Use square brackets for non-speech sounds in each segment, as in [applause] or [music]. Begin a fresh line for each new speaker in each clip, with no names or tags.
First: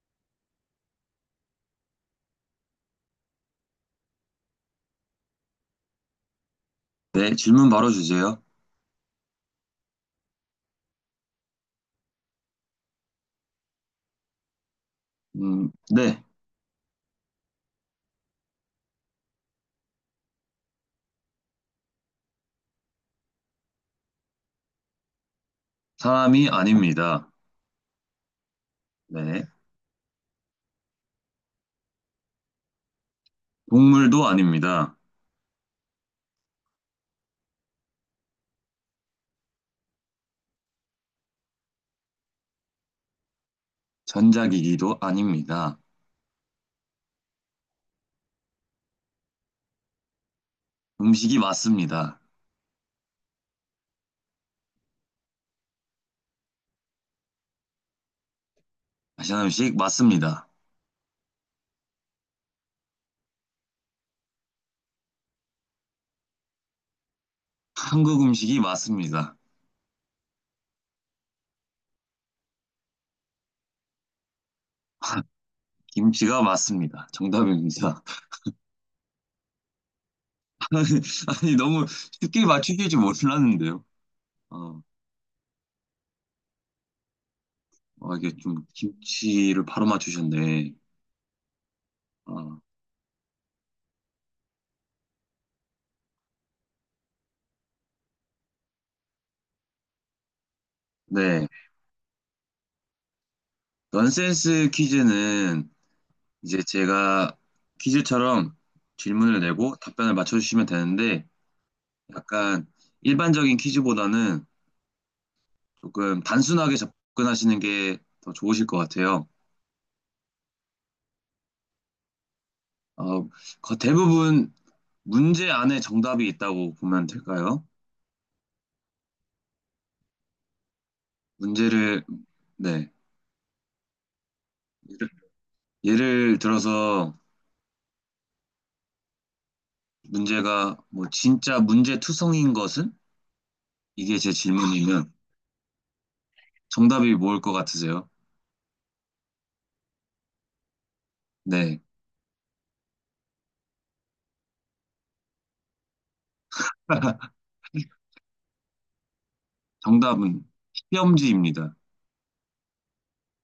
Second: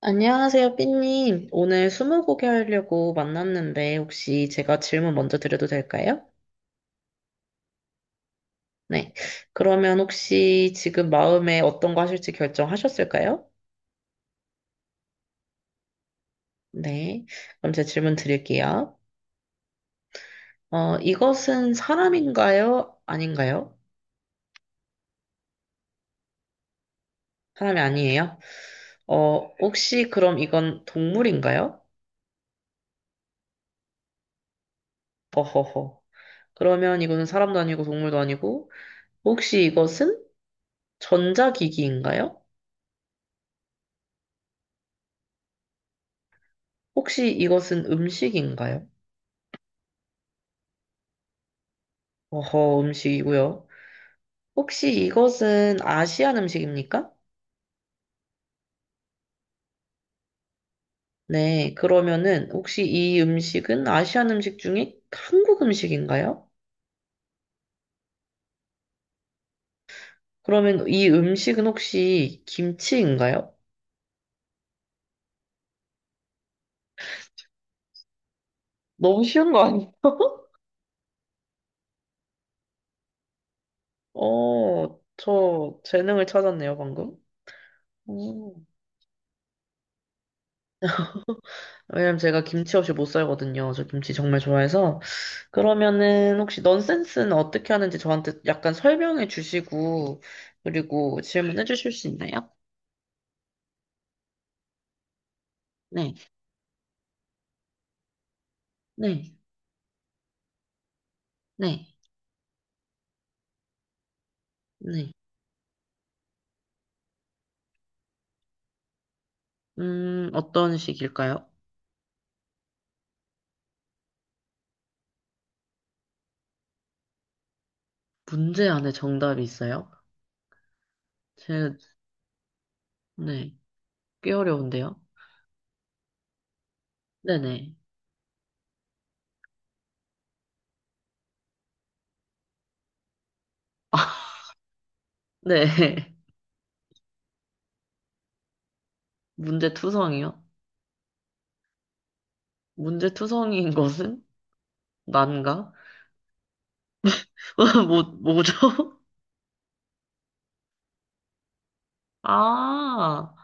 안녕하세요, 삐님. 오늘 스무고개 하려고 만났는데 혹시 제가 질문 먼저 드려도 될까요?
네, 질문 바로 주세요.
네. 그러면 혹시 지금 마음에 어떤 거 하실지 결정하셨을까요?
네,
네. 그럼 제 질문 드릴게요. 이것은 사람인가요? 아닌가요?
사람이 아닙니다.
사람이 아니에요.
네,
혹시 그럼 이건 동물인가요?
동물도 아닙니다.
어허허. 그러면 이거는 사람도 아니고 동물도 아니고 혹시 이것은 전자기기인가요?
전자기기도 아닙니다.
혹시 이것은 음식인가요?
음식이 맞습니다.
어허, 음식이고요. 혹시 이것은 아시안 음식입니까?
아시안 음식 맞습니다.
네, 그러면은 혹시 이 음식은 아시안 음식 중에 한국 음식인가요?
한국 음식이 맞습니다.
그러면 이 음식은 혹시 김치인가요?
김치가 맞습니다. 정답입니다.
너무 쉬운 거 아니에요?
[laughs] 아니, 아니, 너무 쉽게 맞추실 줄 몰랐는데요. 어,
저 재능을 찾았네요, 방금.
이게
오.
좀 김치를 바로 맞추셨네.
왜냐면 제가
어,
김치 없이 못 살거든요. 저 김치 정말 좋아해서. 그러면은 혹시 넌센스는 어떻게 하는지 저한테 약간 설명해 주시고, 그리고
네,
질문해 주실 수 있나요?
넌센스 퀴즈는
네,
이제 제가 퀴즈처럼
네,
질문을 내고 답변을 맞춰주시면 되는데,
네,
약간 일반적인 퀴즈보다는
네.
조금 단순하게 접근하시는 게 더 좋으실 것 같아요.
어떤 식일까요?
어, 대부분 문제 안에 정답이 있다고 보면 될까요?
문제 안에 정답이 있어요? 제,
문제를, 네.
네, 꽤 어려운데요?
예를, 예를 들어서
네네.
문제가 뭐 진짜 문제투성인 것은?
아,
이게 제 질문이면
네. [laughs]
정답이 뭘 것 같으세요?
문제투성이요?
네.
문제투성이인 것은? 난가?
[laughs]
[laughs] 뭐죠? [laughs]
정답은 시험지입니다.
아,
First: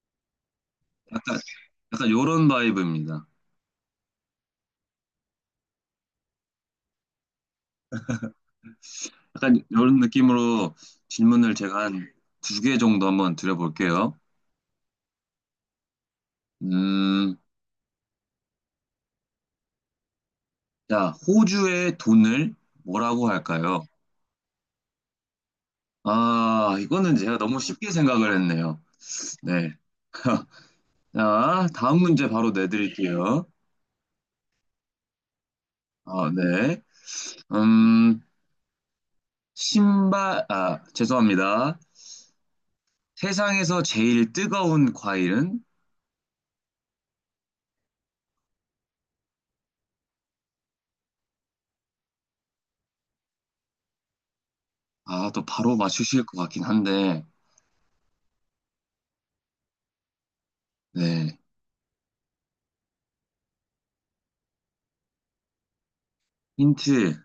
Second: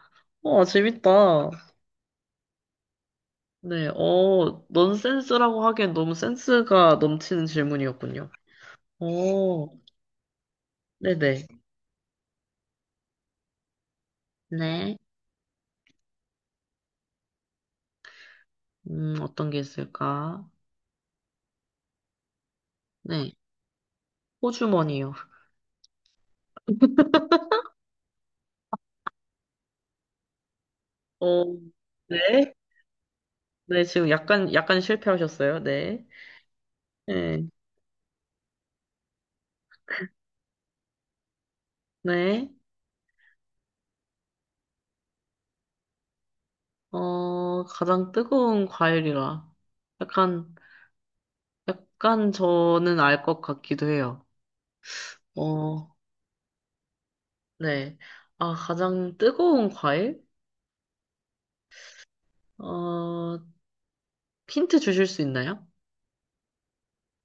우와 재밌다.
약간 요런 바이브입니다.
네, 넌센스라고 하기엔 너무 센스가 넘치는 질문이었군요.
약간
오,
요런 느낌으로
네네.
질문을 제가 한 두 개 정도 한번 드려볼게요.
네.
음,
어떤 게 있을까?
자, 호주의 돈을 뭐라고
네.
할까요?
호주머니요.
아, 이거는 제가 너무 쉽게 생각을 했네요. 네. [laughs]
어,
자, 다음 문제 바로
네.
내드릴게요.
네, 지금 약간 실패하셨어요. 네.
어, 네.
네.
음, 아, 죄송합니다.
네.
세상에서 제일 뜨거운 과일은?
가장 뜨거운 과일이라. 약간, 약간 저는 알 것 같기도 해요.
아, 또 바로
어,
맞추실 것 같긴 한데,
네. 아, 가장 뜨거운 과일?
네.
어, 힌트 주실 수 있나요?
힌트.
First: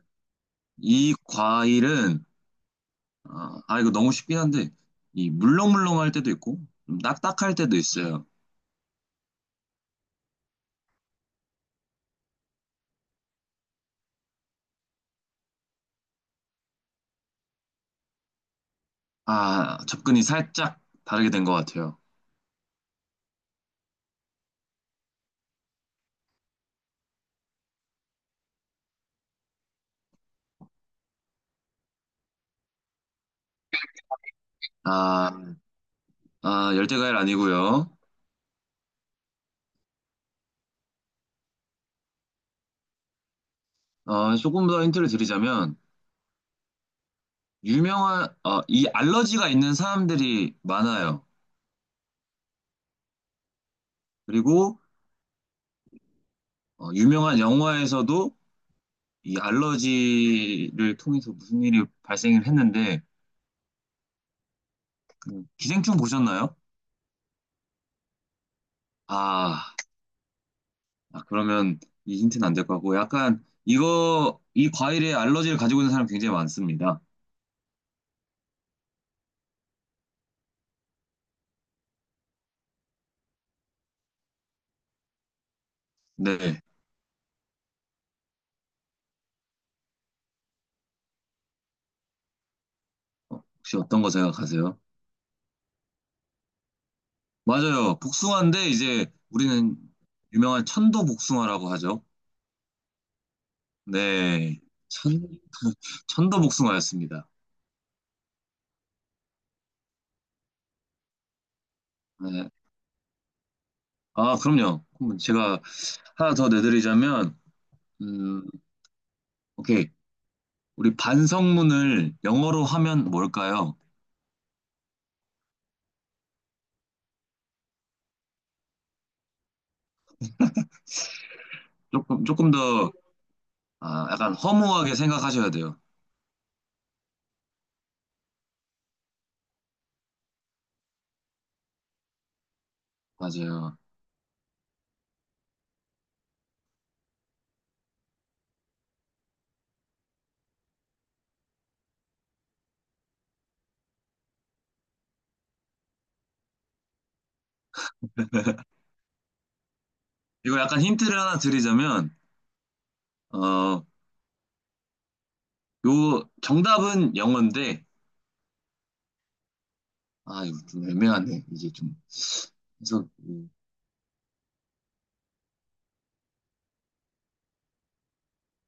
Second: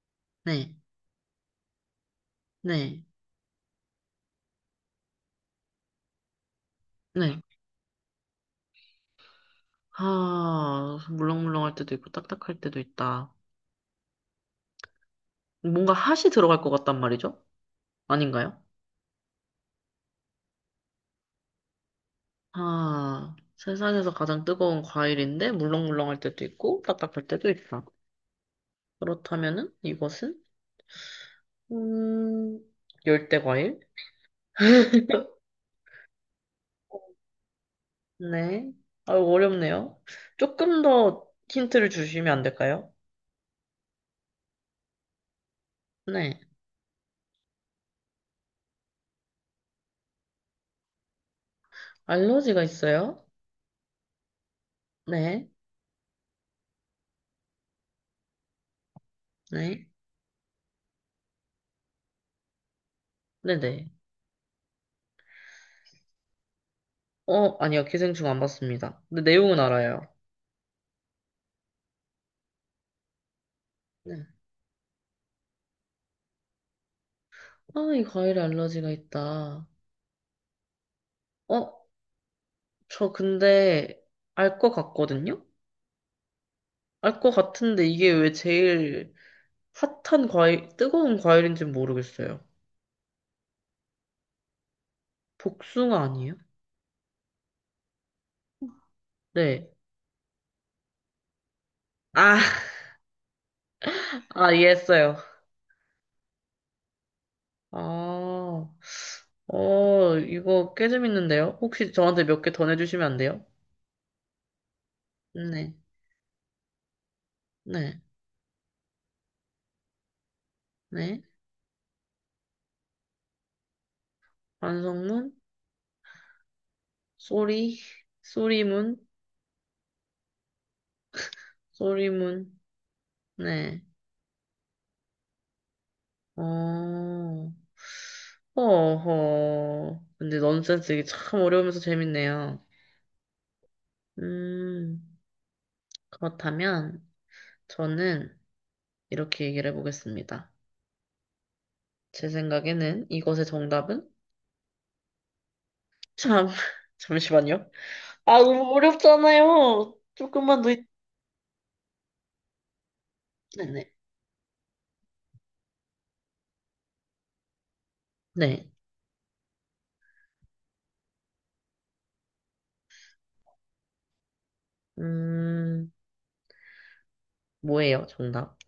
네.
이 과일은
네.
이거 너무 쉽긴 한데 이 물렁물렁할 때도 있고 좀
네.
딱딱할 때도 있어요.
아, 물렁물렁할 때도 있고 딱딱할 때도 있다. 뭔가 핫이 들어갈 것 같단 말이죠? 아닌가요?
아 접근이 살짝 다르게 된 것 같아요.
아, 세상에서 가장 뜨거운 과일인데 물렁물렁할 때도 있고 딱딱할 때도 있어. 그렇다면은 이것은 음, 열대 과일?
아, 아 열대과일 아니고요.
네. 아, 어렵네요. 조금 더 힌트를 주시면 안 될까요?
어, 조금 더 힌트를 드리자면
네.
유명한 이 알러지가 있는 사람들이 많아요.
알러지가 있어요?
그리고
네.
어, 유명한 영화에서도 이
네.
알러지를 통해서 무슨 일이 발생을 했는데
네네.
그 기생충 보셨나요?
아니요. 기생충 안 봤습니다. 근데 내용은
아
알아요.
아, 그러면 이 힌트는 안 될 것 같고, 약간
네.
이거, 이 과일에 알러지를 가지고 있는 사람 굉장히 많습니다.
아, 이 과일에 알러지가 있다. 어, 저 근데 알 것 같거든요?
네.
알 것 같은데 이게 왜 제일 핫한 과일, 뜨거운 과일인지는 모르겠어요.
어, 혹시 어떤 거 생각하세요?
복숭아 아니에요?
맞아요. 복숭아인데, 이제
네.
우리는 유명한 천도 복숭아라고 하죠.
아, 아,
네.
이해했어요.
천, 천도 복숭아였습니다.
아, 이거 꽤 재밌는데요? 혹시 저한테 몇
네.
개 더 내주시면 안 돼요?
아, 그럼요. 그럼 제가
네,
하나 더 내드리자면,
네,
음, 오케이. 우리
네.
반성문을 영어로 하면 뭘까요?
반성문, 쏘리, 쏘리문,
조금
쏘리문,
더,
네.
아, 약간 허무하게 생각하셔야 돼요.
어, 어허. 근데 넌센스 이게 참 어려우면서 재밌네요.
맞아요.
음. 그렇다면 저는 이렇게 얘기를 해보겠습니다. 제 생각에는 이것의 정답은 참 [laughs] 잠시만요. 아 너무 어렵잖아요.
이거
조금만 더
약간
있-
힌트를 하나 드리자면, 어,
네네
요, 정답은 영어인데,
네. 네.
아, 이거 좀 애매하네. 이제 좀, 그래서,
음 뭐예요 정답?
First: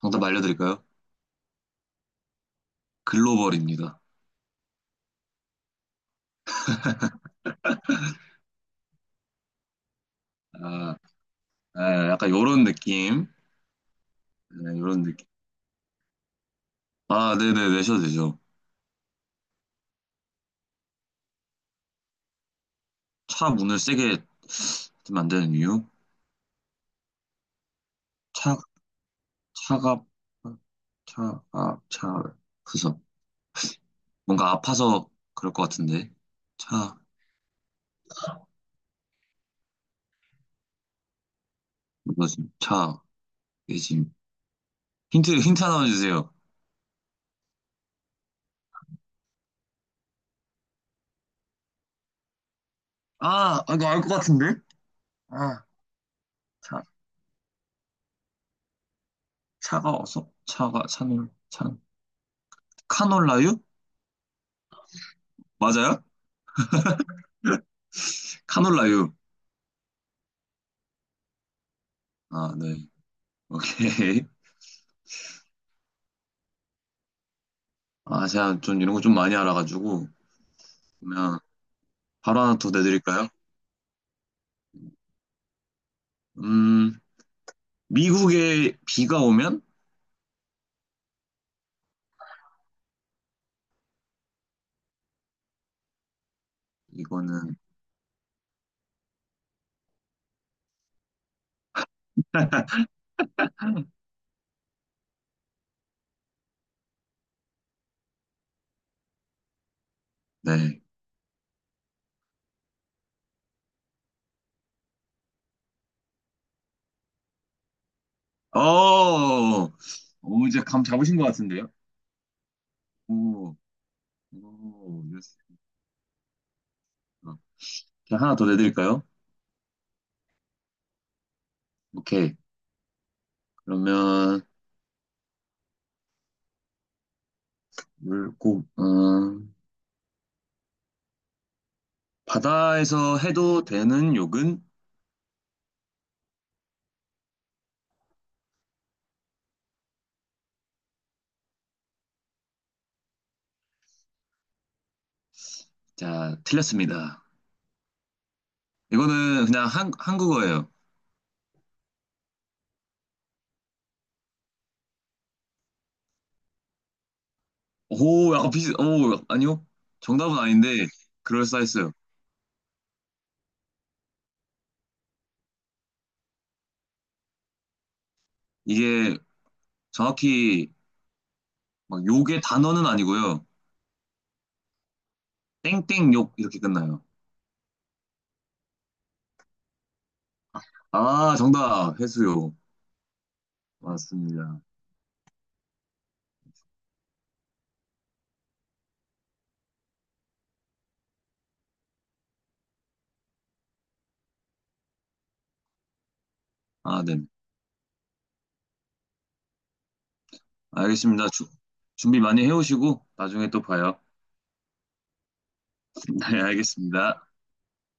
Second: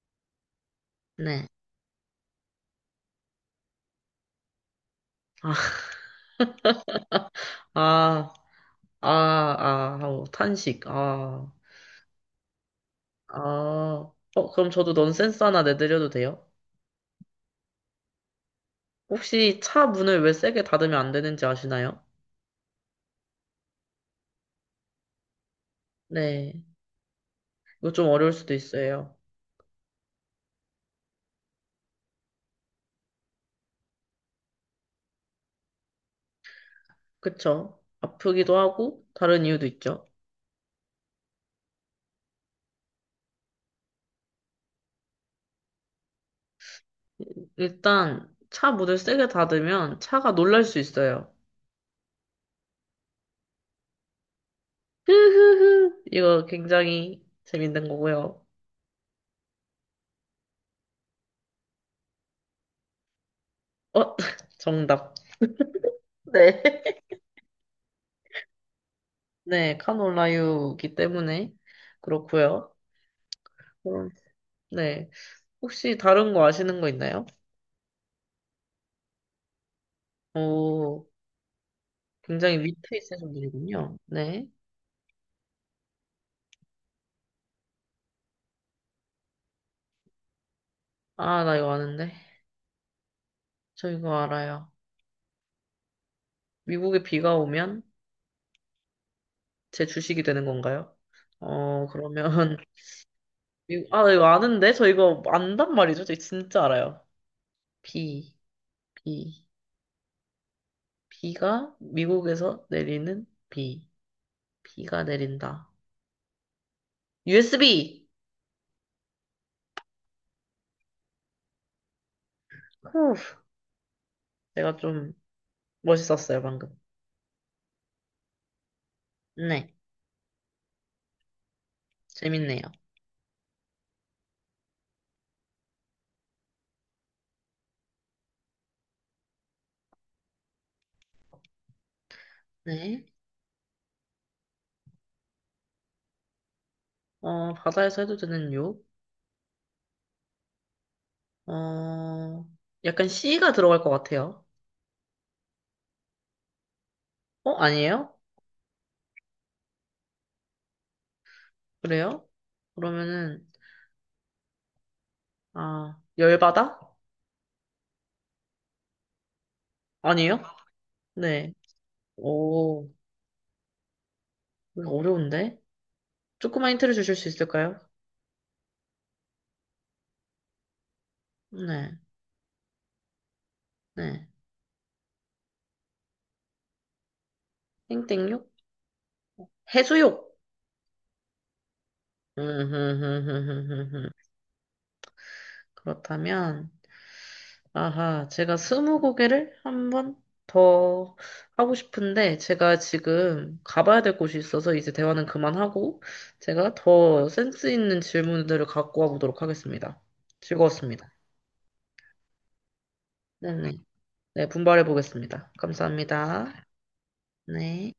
정답 알려드릴까요?
네.
글로벌입니다.
아, 아, 아, 아, 아우, 탄식.
아,
아,
아, 약간 요런 느낌.
아. 그럼
네,
저도
요런 느낌.
넌센스 하나 내드려도 돼요?
아, 네네, 내셔도 되죠.
혹시 차 문을 왜 세게 닫으면 안 되는지 아시나요?
차 문을 세게 닫으면 안 되는 이유?
네. 이거 좀 어려울 수도
차,
있어요.
차가, 차가, 차, 그래서, 뭔가 아파서 그럴 것 같은데. 차,
그쵸. 아프기도 하고, 다른 이유도 있죠.
뭐지? 차, 예짐. 힌트 하나만 주세요.
일단, 차 문을 세게 닫으면 차가 놀랄 수 있어요.
아, 이거 알 것 같은데? 아,
흐흐흐. 이거
차,
굉장히 재밌는 거고요.
차가 어서? 카놀라유?
어, [laughs] 정답.
맞아요?
네. [laughs]
카놀라유.
네, 카놀라유기 때문에
아,
그렇고요.
네.
그럼,
오케이.
네. 혹시 다른 거 아시는 거 있나요?
아, 제가 좀 이런 거 좀 많이 알아가지고,
오,
그러면 바로 하나
굉장히
더
위트
내드릴까요?
있으신 분이군요. 네.
음, 미국에 비가 오면?
아, 나 이거 아는데. 저 이거 알아요. 미국에 비가
이거는,
오면 제 주식이 되는 건가요? 그러면, [laughs] 아, 이거 아는데? 저 이거 안단 말이죠? 저 진짜 알아요. 비, 비,
네.
비가 미국에서 내리는 비, 비가 내린다. USB!
어, 오, 이제 감 잡으신 것 같은데요?
후,
오,
내가
오,
좀
예스.
멋있었어요, 방금.
어, 그냥 하나 더 내드릴까요?
네,
오케이.
재밌네요.
그러면, 물고, 음,
네.
바다에서 해도 되는 욕은?
바다에서 해도 되는 욕? 어, 약간 C가 들어갈 것 같아요.
자, 틀렸습니다.
어, 아니에요?
이거는 그냥 한국어예요.
그래요? 그러면은, 아, 열바다?
오, 아니요.
아니에요?
정답은 아닌데,
네.
그럴싸했어요.
오, 어려운데? 조금만 힌트를 주실 수 있을까요?
이게 정확히
네,
막 욕의 단어는 아니고요.
네.
땡땡욕 이렇게 끝나요.
땡땡육? 해수욕!
아, 정답.
음,
해수욕.
흠, 흠, 흠, 흠, 흠,
맞습니다.
그렇다면, 아하, 제가 스무 고개를 한번 더 하고 싶은데, 제가 지금 가봐야 될 곳이 있어서 이제 대화는 그만하고, 제가
아, 네.
더 센스 있는 질문들을 갖고 와보도록 하겠습니다. 즐거웠습니다.
알겠습니다. 준비 많이 해오시고, 나중에 또
네네.
봐요.
네, 분발해 보겠습니다.
[laughs] 네,
감사합니다.
알겠습니다.
네.